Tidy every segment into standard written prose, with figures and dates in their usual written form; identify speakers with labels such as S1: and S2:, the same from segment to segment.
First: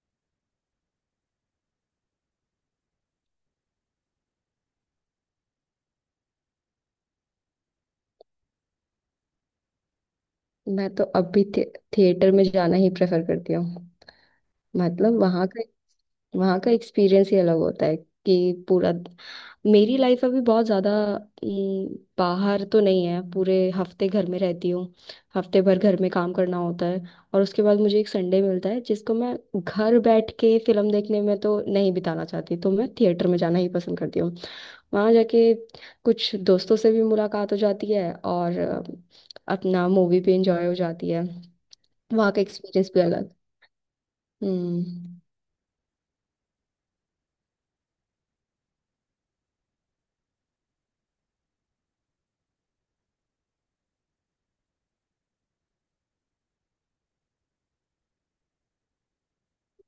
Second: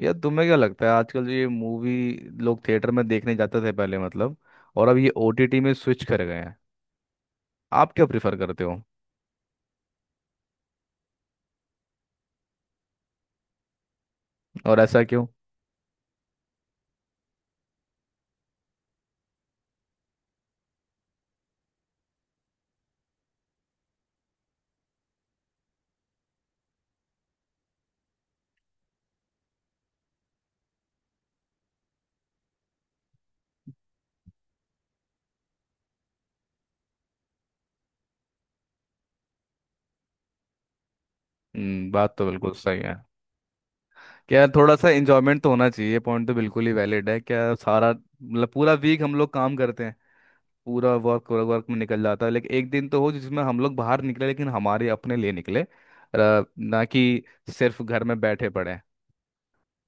S1: यार तुम्हें क्या लगता है आजकल ये मूवी लोग थिएटर में देखने जाते थे पहले मतलब, और अब ये ओटीटी में स्विच कर गए हैं। आप क्या प्रिफर करते हो?
S2: मैं तो थिएटर में जाना ही प्रेफर करती हूँ।
S1: और ऐसा
S2: मतलब
S1: क्यों?
S2: वहाँ का एक्सपीरियंस ही अलग होता है कि पूरा मेरी लाइफ अभी बहुत ज़्यादा बाहर तो नहीं है, पूरे हफ्ते घर में रहती हूँ। हफ्ते भर घर में काम करना होता है और उसके बाद मुझे एक संडे मिलता है जिसको मैं घर बैठ के फिल्म देखने में तो नहीं बिताना चाहती, तो मैं थिएटर में जाना ही पसंद करती हूँ। वहाँ जाके कुछ दोस्तों से भी मुलाकात हो जाती है और अपना मूवी भी इंजॉय हो जाती है।
S1: हम्म, बात तो
S2: वहाँ का
S1: बिल्कुल सही
S2: एक्सपीरियंस
S1: है।
S2: भी अलग।
S1: क्या थोड़ा
S2: हम्म
S1: सा इंजॉयमेंट तो होना चाहिए, पॉइंट तो बिल्कुल ही वैलिड है। क्या सारा मतलब पूरा वीक हम लोग काम करते हैं, पूरा वर्क वर्क वर्क में निकल जाता है, लेकिन एक दिन तो हो जिसमें हम लोग बाहर निकले, लेकिन हमारे अपने लिए निकले, ना कि सिर्फ घर में बैठे पड़े हैं।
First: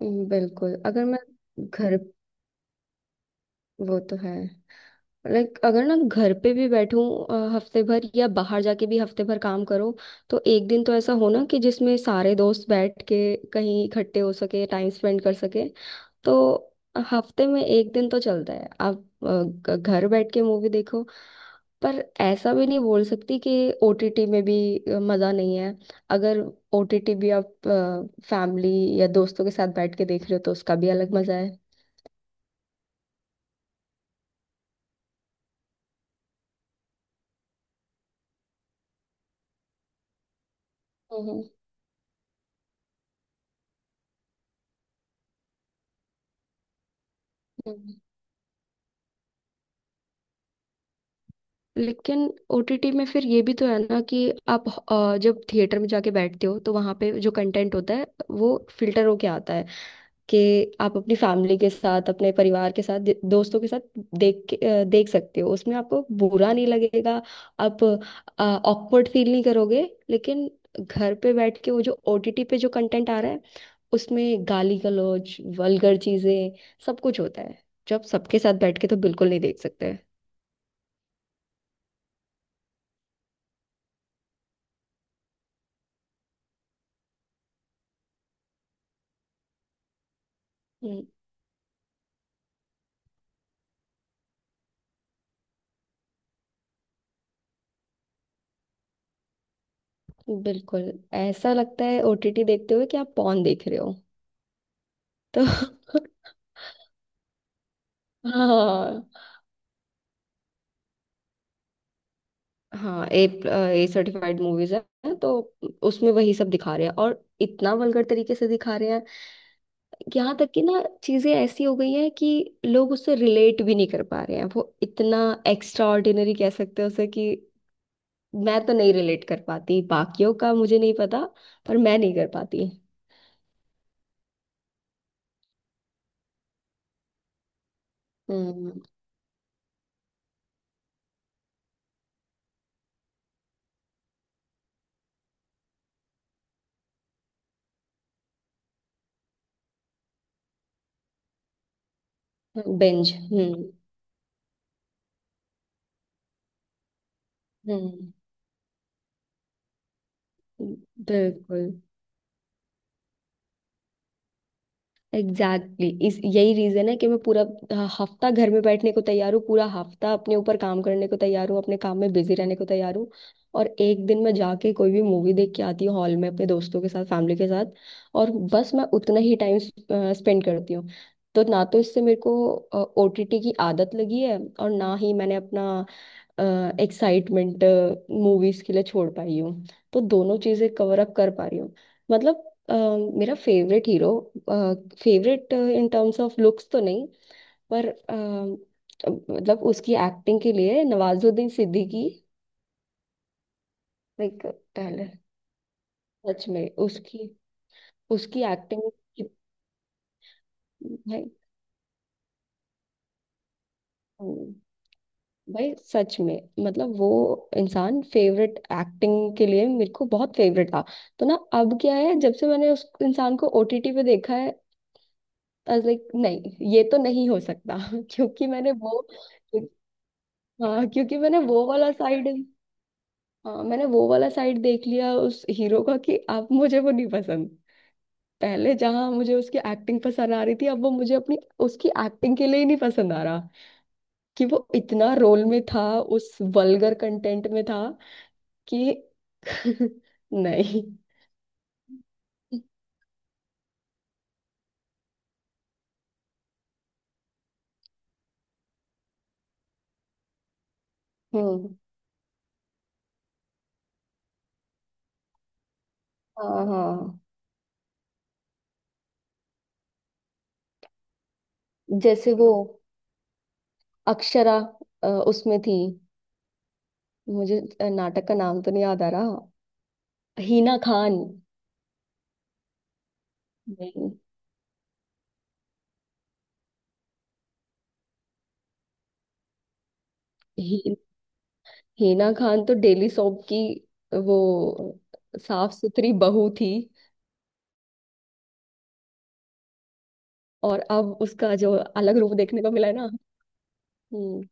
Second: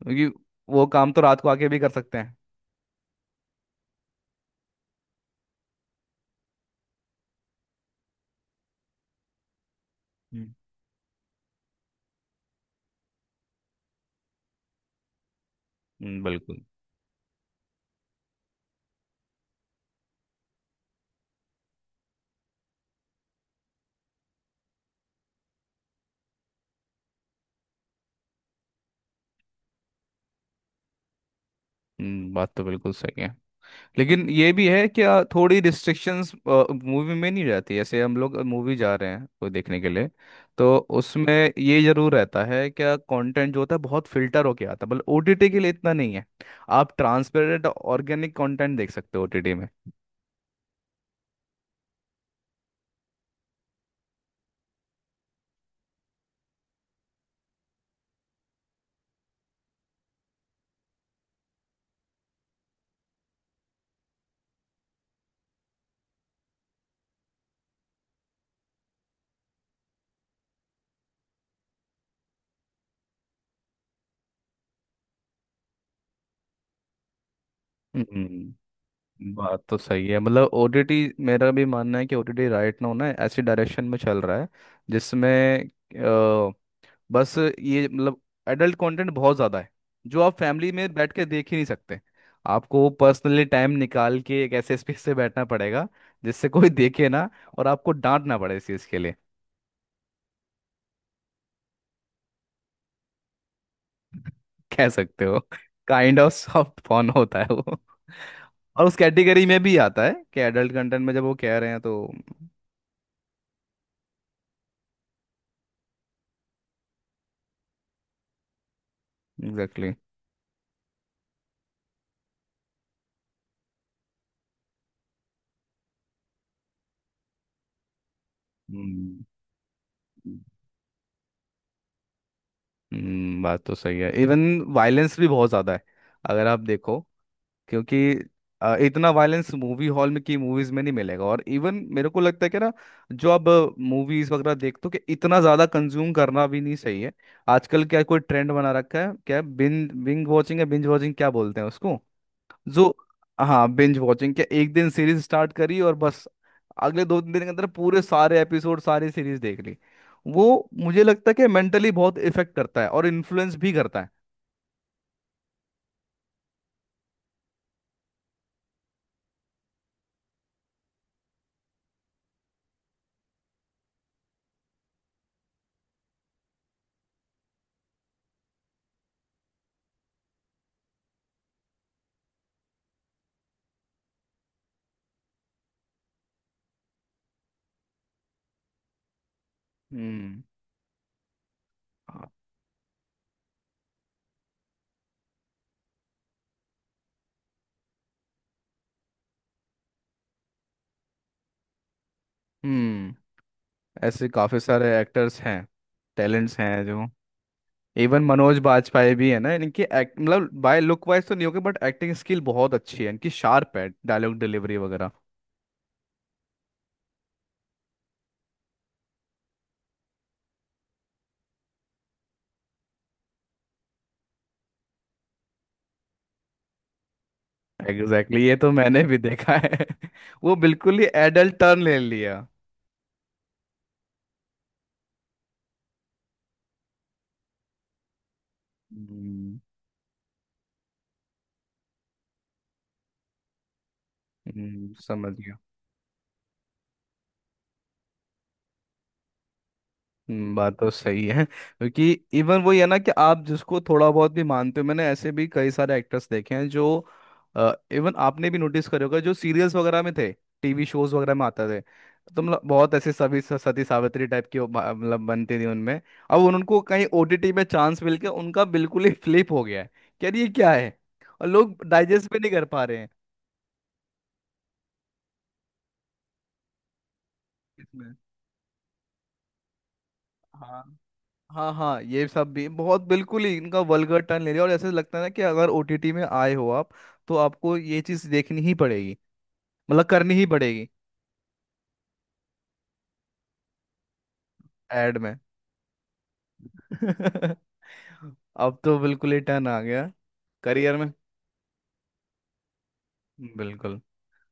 S1: क्योंकि
S2: बिल्कुल।
S1: वो
S2: अगर
S1: काम
S2: मैं
S1: तो रात को आके भी कर
S2: घर,
S1: सकते हैं।
S2: वो तो है। लाइक अगर ना घर पे भी बैठूं, हफ्ते भर या बाहर जाके भी हफ्ते भर काम करो, तो
S1: हम्म।
S2: एक दिन तो ऐसा हो ना कि जिसमें सारे दोस्त बैठ के कहीं इकट्ठे हो सके, टाइम स्पेंड कर सके। तो
S1: बिल्कुल।
S2: हफ्ते में एक दिन तो चलता है आप अ, घर बैठ के मूवी देखो। पर ऐसा भी नहीं बोल सकती कि ओटीटी में भी मजा नहीं है। अगर ओटीटी भी आप फैमिली या दोस्तों के साथ बैठ के देख रहे हो तो उसका भी अलग मजा है।
S1: बात तो बिल्कुल सही है, लेकिन ये भी है कि थोड़ी रिस्ट्रिक्शंस मूवी में नहीं रहती। जैसे हम लोग मूवी जा रहे हैं कोई देखने के लिए, तो उसमें
S2: हम्म
S1: ये जरूर रहता है क्या कंटेंट जो होता है बहुत फिल्टर होके आता है, मतलब ओटीटी के लिए इतना नहीं है। आप ट्रांसपेरेंट
S2: हम्म।
S1: ऑर्गेनिक कंटेंट देख सकते हो ओटीटी में।
S2: लेकिन ओटीटी में फिर ये भी तो है ना कि आप, जब थिएटर में जाके बैठते हो तो वहां पे जो कंटेंट होता है वो फिल्टर होके आता है कि आप अपनी फैमिली के साथ, अपने परिवार के साथ, दोस्तों के साथ देख के, देख सकते हो, उसमें आपको बुरा नहीं लगेगा, आप ऑकवर्ड फील नहीं करोगे। लेकिन घर पे बैठ के वो जो ओटीटी पे जो कंटेंट आ रहा है, उसमें गाली गलौज, वल्गर चीजें, सब कुछ होता है, जो आप सबके साथ
S1: हम्म,
S2: बैठ के तो बिल्कुल नहीं देख
S1: बात तो
S2: सकते।
S1: सही है। मतलब ओटीटी, मेरा भी मानना है कि ओटीटी राइट नाउ ना ऐसी डायरेक्शन में चल रहा है जिसमें बस ये मतलब एडल्ट कंटेंट बहुत ज़्यादा है, जो आप फैमिली में
S2: हम्म,
S1: बैठ के देख ही नहीं सकते। आपको पर्सनली टाइम निकाल के एक ऐसे स्पेस से बैठना पड़ेगा जिससे कोई देखे ना, और आपको डांटना पड़े इस चीज़ के लिए।
S2: बिल्कुल। ऐसा लगता है ओटीटी देखते हुए कि आप पॉन देख रहे हो।
S1: कह सकते हो,
S2: तो
S1: काइंड ऑफ सॉफ्ट पॉर्न होता है वो। और उस
S2: हाँ।
S1: कैटेगरी में भी आता है कि एडल्ट कंटेंट में जब वो कह रहे हैं, तो
S2: हाँ ए ए सर्टिफाइड मूवीज है तो उसमें वही सब दिखा रहे हैं और इतना वल्गर तरीके से दिखा रहे हैं।
S1: Exactly exactly।
S2: यहाँ तक कि ना चीजें ऐसी हो गई हैं कि लोग उससे रिलेट भी नहीं कर पा रहे हैं, वो इतना एक्स्ट्रा ऑर्डिनरी कह सकते हैं उसे कि मैं तो नहीं
S1: हम्म।
S2: रिलेट कर पाती, बाकियों का मुझे नहीं पता, पर मैं नहीं कर पाती।
S1: बात तो सही है। इवन वायलेंस भी बहुत ज़्यादा है, अगर आप देखो। क्योंकि
S2: हम्म।
S1: इतना वायलेंस मूवी हॉल में की मूवीज में नहीं मिलेगा। और इवन मेरे को लगता है कि ना, जो अब मूवीज वगैरह देखते हो कि इतना ज्यादा कंज्यूम करना भी नहीं सही है। आजकल क्या कोई ट्रेंड बना रखा है, क्या बिंज बिंज वॉचिंग है, बिंज वॉचिंग क्या बोलते हैं उसको, जो,
S2: बेंज,
S1: हाँ,
S2: binge।
S1: Binge watching. क्या एक दिन सीरीज स्टार्ट करी और बस अगले दो तीन दिन के अंदर पूरे
S2: हम्म
S1: सारे एपिसोड, सारी सीरीज देख ली। वो
S2: हम्म।
S1: मुझे लगता है कि
S2: बिल्कुल।
S1: मेंटली बहुत इफेक्ट करता है और इन्फ्लुएंस भी करता है।
S2: Exactly, exactly। इस यही रीजन है कि मैं पूरा हफ्ता घर में बैठने को तैयार हूँ, पूरा हफ्ता अपने ऊपर काम करने को तैयार हूँ, अपने काम में बिजी रहने को तैयार हूँ। और एक दिन मैं जाके कोई भी मूवी देख के आती हूँ हॉल में अपने दोस्तों के साथ, फैमिली के साथ, और बस मैं उतना ही टाइम स्पेंड करती हूँ। तो ना तो इससे मेरे को ओटीटी की आदत लगी है और ना ही मैंने अपना एक्साइटमेंट मूवीज के लिए छोड़ पाई हूँ। तो दोनों
S1: हम्म।
S2: चीजें कवर अप कर पा रही हूँ।
S1: हाँ,
S2: मतलब अ, मेरा favourite hero, favourite in terms of looks तो नहीं, पर मतलब उसकी एक्टिंग के लिए, नवाजुद्दीन सिद्दीकी।
S1: हम्म। ऐसे
S2: लाइक
S1: काफी सारे
S2: टैलेंट,
S1: एक्टर्स हैं,
S2: सच
S1: टैलेंट्स
S2: में
S1: हैं जो,
S2: उसकी
S1: इवन
S2: उसकी
S1: मनोज बाजपेयी
S2: एक्टिंग,
S1: भी है ना, इनकी मतलब बाय लुक वाइज तो नहीं होगी बट एक्टिंग स्किल बहुत अच्छी है इनकी, शार्प है डायलॉग
S2: भाई,
S1: डिलीवरी वगैरह।
S2: भाई, सच में, मतलब वो इंसान फेवरेट, एक्टिंग के लिए मेरे को बहुत फेवरेट था। तो ना अब क्या है, जब से मैंने उस इंसान को ओटीटी पे देखा है, आई वाज लाइक नहीं, ये तो नहीं हो सकता।
S1: एग्जैक्टली exactly,
S2: क्योंकि
S1: ये तो
S2: मैंने
S1: मैंने
S2: वो,
S1: भी देखा है। वो
S2: हाँ,
S1: बिल्कुल ही
S2: क्योंकि मैंने
S1: एडल्ट
S2: वो
S1: टर्न
S2: वाला
S1: ले
S2: साइड,
S1: लिया।
S2: हाँ मैंने वो वाला साइड देख लिया उस हीरो का कि अब मुझे वो नहीं पसंद। पहले जहां मुझे उसकी
S1: हम्म।
S2: एक्टिंग पसंद आ रही थी, अब वो मुझे अपनी, उसकी एक्टिंग के लिए ही नहीं पसंद आ रहा कि वो इतना
S1: समझ
S2: रोल
S1: गया।
S2: में था, उस वल्गर कंटेंट में था कि
S1: बात
S2: नहीं।
S1: तो सही है। क्योंकि इवन वही है ना कि आप जिसको थोड़ा बहुत भी मानते हो, मैंने ऐसे भी कई सारे एक्टर्स देखे हैं जो, इवन आपने भी नोटिस करे होगा, जो सीरियल्स वगैरह में थे, टीवी शोज वगैरह में आते
S2: हम्म
S1: थे, तो मतलब बहुत ऐसे सभी सती सावित्री टाइप की वो मतलब बनती थी उनमें। अब
S2: हाँ
S1: उनको कहीं
S2: हाँ।
S1: ओटीटी में चांस मिल के उनका बिल्कुल ही फ्लिप हो गया है कि यार ये क्या है, और लोग डाइजेस्ट
S2: जैसे
S1: भी
S2: वो
S1: नहीं कर पा रहे हैं।
S2: अक्षरा, उसमें थी, मुझे
S1: इसमें?
S2: नाटक का नाम तो नहीं याद आ रहा। हीना
S1: हाँ।
S2: खान।
S1: हाँ हाँ, ये सब भी बहुत बिल्कुल ही इनका
S2: नहीं,
S1: वल्गर टर्न ले लिया, और ऐसे लगता है ना कि अगर ओटीटी में आए हो आप, तो आपको ये चीज देखनी ही पड़ेगी, मतलब करनी ही पड़ेगी।
S2: ही, हीना खान तो डेली सोप की वो
S1: एड में।
S2: साफ सुथरी बहू थी।
S1: अब तो बिल्कुल ही टर्न आ गया
S2: और
S1: करियर में।
S2: अब उसका जो अलग रूप देखने को मिला है ना।
S1: बिल्कुल।
S2: हम्म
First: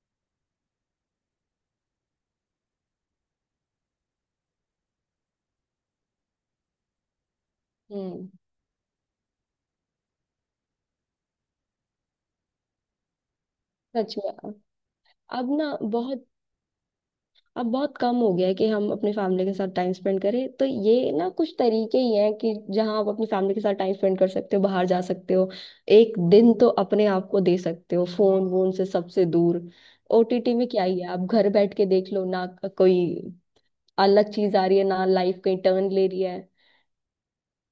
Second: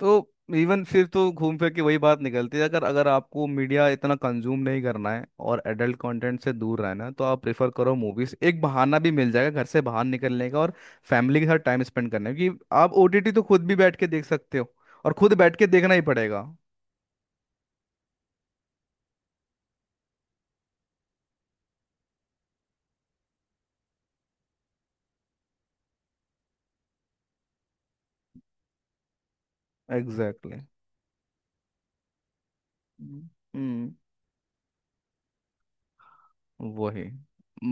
S1: तो इवन फिर तो घूम फिर के वही बात निकलती है। अगर अगर आपको मीडिया इतना कंज्यूम नहीं करना है और एडल्ट कंटेंट से दूर रहना है, तो आप प्रेफर करो
S2: हम्म।
S1: मूवीज। एक बहाना भी मिल जाएगा घर से बाहर निकलने का, और फैमिली के साथ टाइम स्पेंड करने का, क्योंकि आप ओटीटी तो खुद भी बैठ के
S2: सच
S1: देख
S2: में
S1: सकते हो, और खुद बैठ
S2: अब
S1: के
S2: ना
S1: देखना ही
S2: बहुत,
S1: पड़ेगा।
S2: अब बहुत कम हो गया है कि हम अपनी फैमिली के साथ टाइम स्पेंड करें, तो ये ना कुछ तरीके ही हैं कि जहां आप अपनी फैमिली के साथ टाइम स्पेंड कर सकते हो, बाहर जा सकते हो। एक दिन तो अपने आप को दे सकते हो फोन वोन से सबसे दूर।
S1: Exactly
S2: OTT
S1: exactly.
S2: में क्या ही है, आप घर बैठ के देख लो ना। कोई
S1: हम्म।
S2: अलग चीज आ रही है ना, लाइफ कहीं टर्न ले रही है।
S1: वही।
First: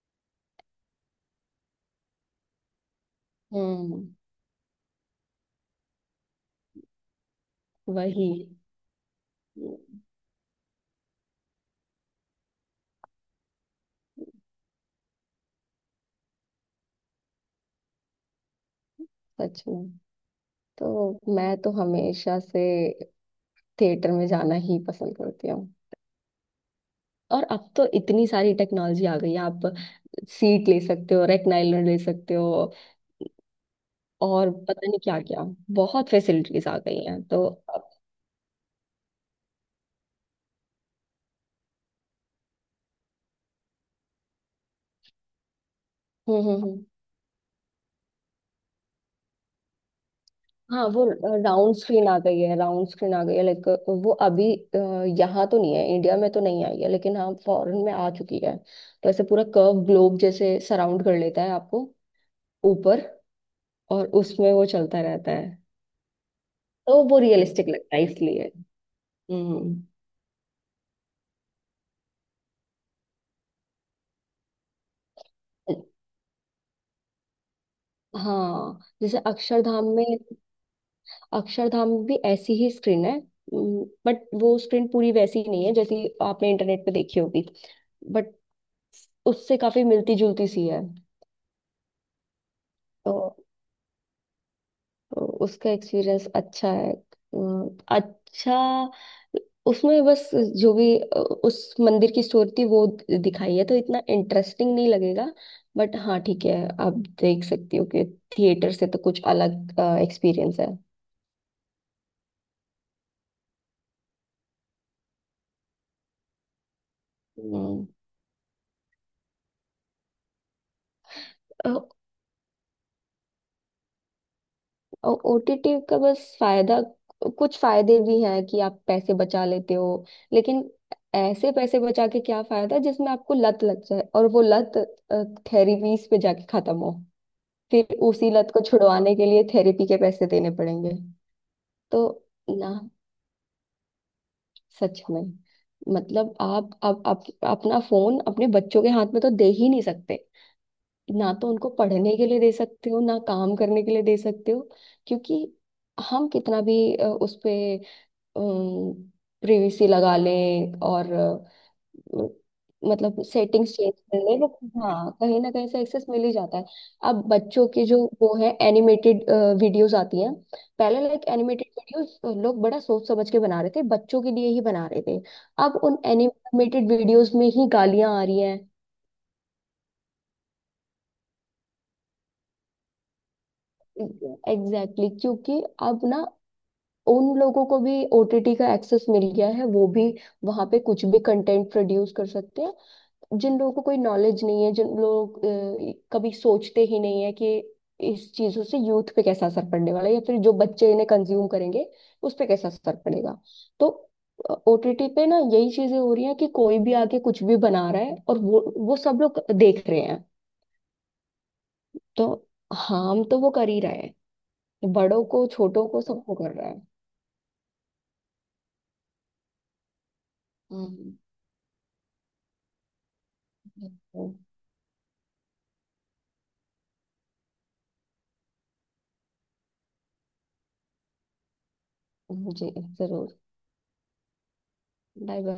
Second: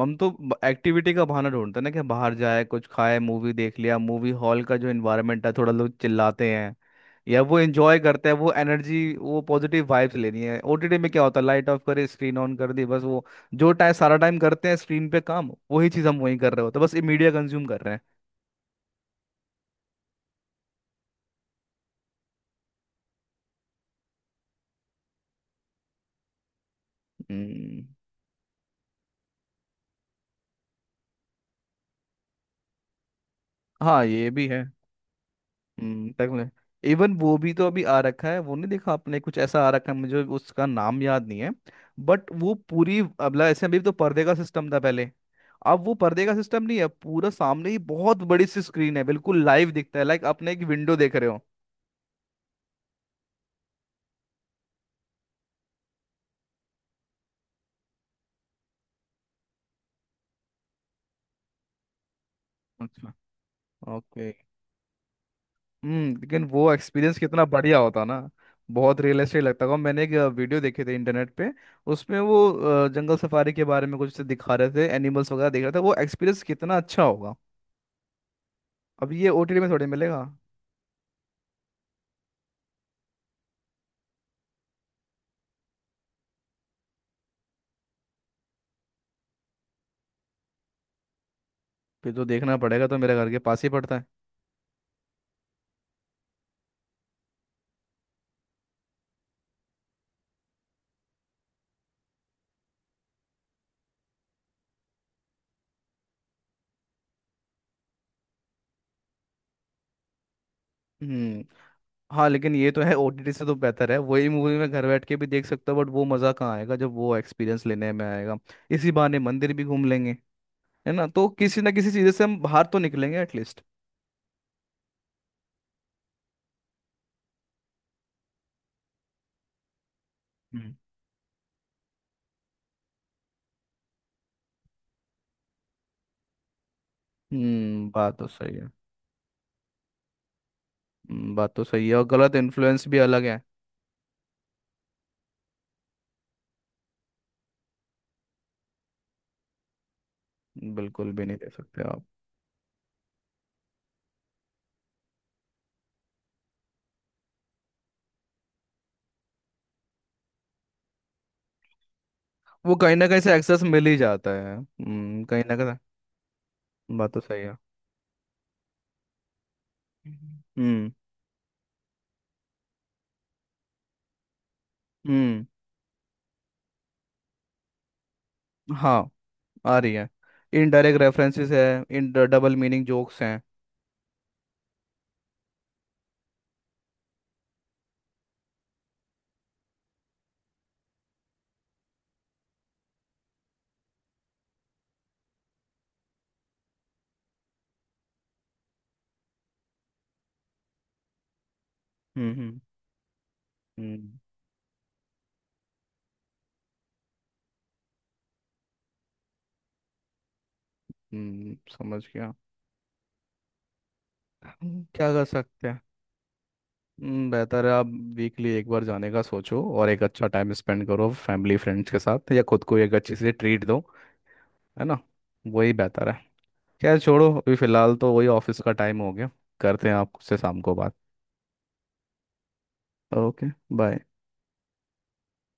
S1: हम तो एक्टिविटी का बहाना ढूंढते हैं ना कि बाहर जाए, कुछ खाए, मूवी देख लिया,
S2: हम्म
S1: मूवी हॉल का जो इन्वायरमेंट है, थोड़ा लोग चिल्लाते हैं या वो एंजॉय करते
S2: वही,
S1: हैं, वो एनर्जी, वो पॉजिटिव वाइब्स लेनी है। ओटीटी में क्या होता है, लाइट ऑफ करे, स्क्रीन ऑन कर दी, बस वो जो टाइम सारा टाइम करते हैं स्क्रीन पे काम, वही चीज़ हम वहीं कर रहे होते हैं, बस ये मीडिया कंज्यूम कर रहे हैं।
S2: सच में। तो मैं तो हमेशा से थिएटर में जाना ही पसंद करती हूँ। और अब
S1: हम्म,
S2: तो इतनी सारी टेक्नोलॉजी आ गई है, आप सीट ले सकते हो, रेक्लाइनर ले सकते हो
S1: हाँ ये भी
S2: और
S1: है।
S2: पता नहीं क्या क्या, बहुत
S1: तक में,
S2: फैसिलिटीज आ गई
S1: इवन
S2: हैं।
S1: वो
S2: तो
S1: भी तो अभी
S2: अब-
S1: आ रखा है। वो नहीं देखा आपने, कुछ ऐसा आ रखा है, मुझे उसका नाम याद नहीं है, बट वो पूरी अब ऐसे अभी तो पर्दे का सिस्टम था पहले, अब वो पर्दे का
S2: हम्म हम्म
S1: सिस्टम नहीं
S2: हम्म।
S1: है। पूरा सामने ही बहुत बड़ी सी स्क्रीन है, बिल्कुल लाइव दिखता है, लाइक आपने एक
S2: हाँ,
S1: विंडो
S2: वो
S1: देख रहे हो।
S2: राउंड स्क्रीन आ गई है राउंड स्क्रीन आ गई है। लाइक वो अभी यहाँ तो नहीं है, इंडिया में तो नहीं आई है, लेकिन हाँ फॉरेन में आ चुकी है। तो ऐसे पूरा कर्व ग्लोब जैसे सराउंड कर लेता है आपको ऊपर,
S1: अच्छा।
S2: और
S1: ओके।
S2: उसमें वो चलता रहता है।
S1: हम्म, लेकिन वो
S2: तो
S1: एक्सपीरियंस
S2: वो
S1: कितना
S2: रियलिस्टिक
S1: बढ़िया
S2: लगता है,
S1: होता ना।
S2: इसलिए।
S1: बहुत रियलिस्टिक लगता
S2: हम्म
S1: था। मैंने एक वीडियो देखे थे इंटरनेट पे, उसमें वो जंगल सफारी के बारे में कुछ दिखा रहे थे, एनिमल्स वगैरह देख रहा था। वो एक्सपीरियंस कितना अच्छा होगा।
S2: हाँ,
S1: अब
S2: जैसे
S1: ये ओटीटी में
S2: अक्षरधाम
S1: थोड़ी
S2: में,
S1: मिलेगा।
S2: अक्षरधाम भी ऐसी ही स्क्रीन है। बट वो स्क्रीन पूरी वैसी नहीं है जैसी आपने इंटरनेट पे देखी होगी, बट उससे काफी मिलती जुलती सी है।
S1: फिर तो देखना पड़ेगा। तो मेरे
S2: तो
S1: घर के पास ही पड़ता है।
S2: तो उसका एक्सपीरियंस अच्छा है। अच्छा, उसमें बस जो भी उस मंदिर की स्टोरी थी वो दिखाई है, तो इतना इंटरेस्टिंग नहीं लगेगा, बट हाँ ठीक है, आप देख सकती हो कि थिएटर से तो कुछ अलग एक्सपीरियंस है।
S1: हम्म। हाँ लेकिन ये तो है, ओटीटी से तो बेहतर है। वही मूवी मैं घर बैठ के भी देख सकता हूँ, बट वो मज़ा कहाँ आएगा जब वो एक्सपीरियंस लेने में आएगा। इसी बहाने मंदिर भी घूम लेंगे, है ना? तो किसी ना
S2: हम्म।
S1: किसी चीज़ से हम बाहर तो निकलेंगे एटलीस्ट।
S2: और ओटीटी का बस फायदा, कुछ फायदे भी हैं कि आप पैसे बचा लेते हो, लेकिन
S1: हम्म।
S2: ऐसे पैसे बचा के क्या फायदा जिसमें आपको लत लग जाए और वो लत थेरेपीज पे जाके खत्म हो।
S1: हम्म,
S2: फिर
S1: बात तो
S2: उसी लत
S1: सही
S2: को
S1: है।
S2: छुड़वाने के लिए थेरेपी के पैसे देने पड़ेंगे।
S1: बात तो सही है,
S2: तो
S1: और गलत
S2: ना,
S1: इन्फ्लुएंस भी अलग है।
S2: सच में, मतलब आप अपना फोन अपने बच्चों के हाथ में तो दे ही नहीं सकते।
S1: बिल्कुल भी
S2: ना
S1: नहीं
S2: तो
S1: दे
S2: उनको
S1: सकते आप।
S2: पढ़ने के लिए दे सकते हो, ना काम करने के लिए दे सकते हो, क्योंकि हम कितना भी उस पे प्रिवेसी लगा लें और
S1: वो कहीं ना कहीं
S2: मतलब
S1: से एक्सेस
S2: सेटिंग्स
S1: मिल
S2: चेंज
S1: ही
S2: कर
S1: जाता
S2: लें, वो,
S1: है,
S2: हाँ
S1: हम्म,
S2: कहीं
S1: कहीं
S2: ना
S1: ना
S2: कहीं
S1: कहीं।
S2: से एक्सेस मिल ही जाता है।
S1: बात तो
S2: अब
S1: सही है।
S2: बच्चों के जो वो है एनिमेटेड वीडियोस आती हैं,
S1: हम्म। हम्म।
S2: पहले लाइक एनिमेटेड वीडियोस लोग बड़ा सोच समझ के बना रहे थे, बच्चों के लिए ही बना रहे थे।
S1: हम्म।
S2: अब उन एनिमेटेड वीडियोस में ही गालियां आ रही हैं।
S1: हाँ, आ रही है। इनडायरेक्ट रेफरेंसेस है, इन डबल मीनिंग जोक्स हैं।
S2: एग्जैक्टली, exactly, क्योंकि अब ना उन लोगों को भी ओटीटी का एक्सेस मिल गया है, वो भी वहां पे कुछ भी कंटेंट प्रोड्यूस कर सकते हैं। जिन लोगों को कोई नॉलेज नहीं है, जिन लोग कभी सोचते ही नहीं है कि इस चीजों से यूथ पे कैसा असर पड़ने वाला है या फिर जो बच्चे इन्हें कंज्यूम करेंगे
S1: हम्म।
S2: उस पे
S1: हम्म।
S2: कैसा असर पड़ेगा। तो
S1: हम्म।
S2: ओटीटी पे ना यही चीजें हो रही हैं कि कोई भी आके कुछ भी बना रहा है और वो सब लोग देख रहे हैं।
S1: समझ
S2: तो
S1: गया।
S2: हार्म तो वो कर ही रहा है,
S1: क्या
S2: बड़ों
S1: कर
S2: को,
S1: सकते हैं।
S2: छोटों को, सबको कर रहा है।
S1: बेहतर है आप वीकली एक बार जाने का सोचो, और एक अच्छा टाइम स्पेंड करो
S2: हम्म,
S1: फैमिली फ्रेंड्स के साथ, या खुद को एक अच्छी सी ट्रीट दो।
S2: हम्म,
S1: है ना? वही बेहतर है। खैर छोड़ो, अभी फिलहाल तो वही ऑफिस का टाइम हो गया। करते हैं आपसे शाम को बात।
S2: जी, जरूर।
S1: ओके। बाय।
S2: Bye bye.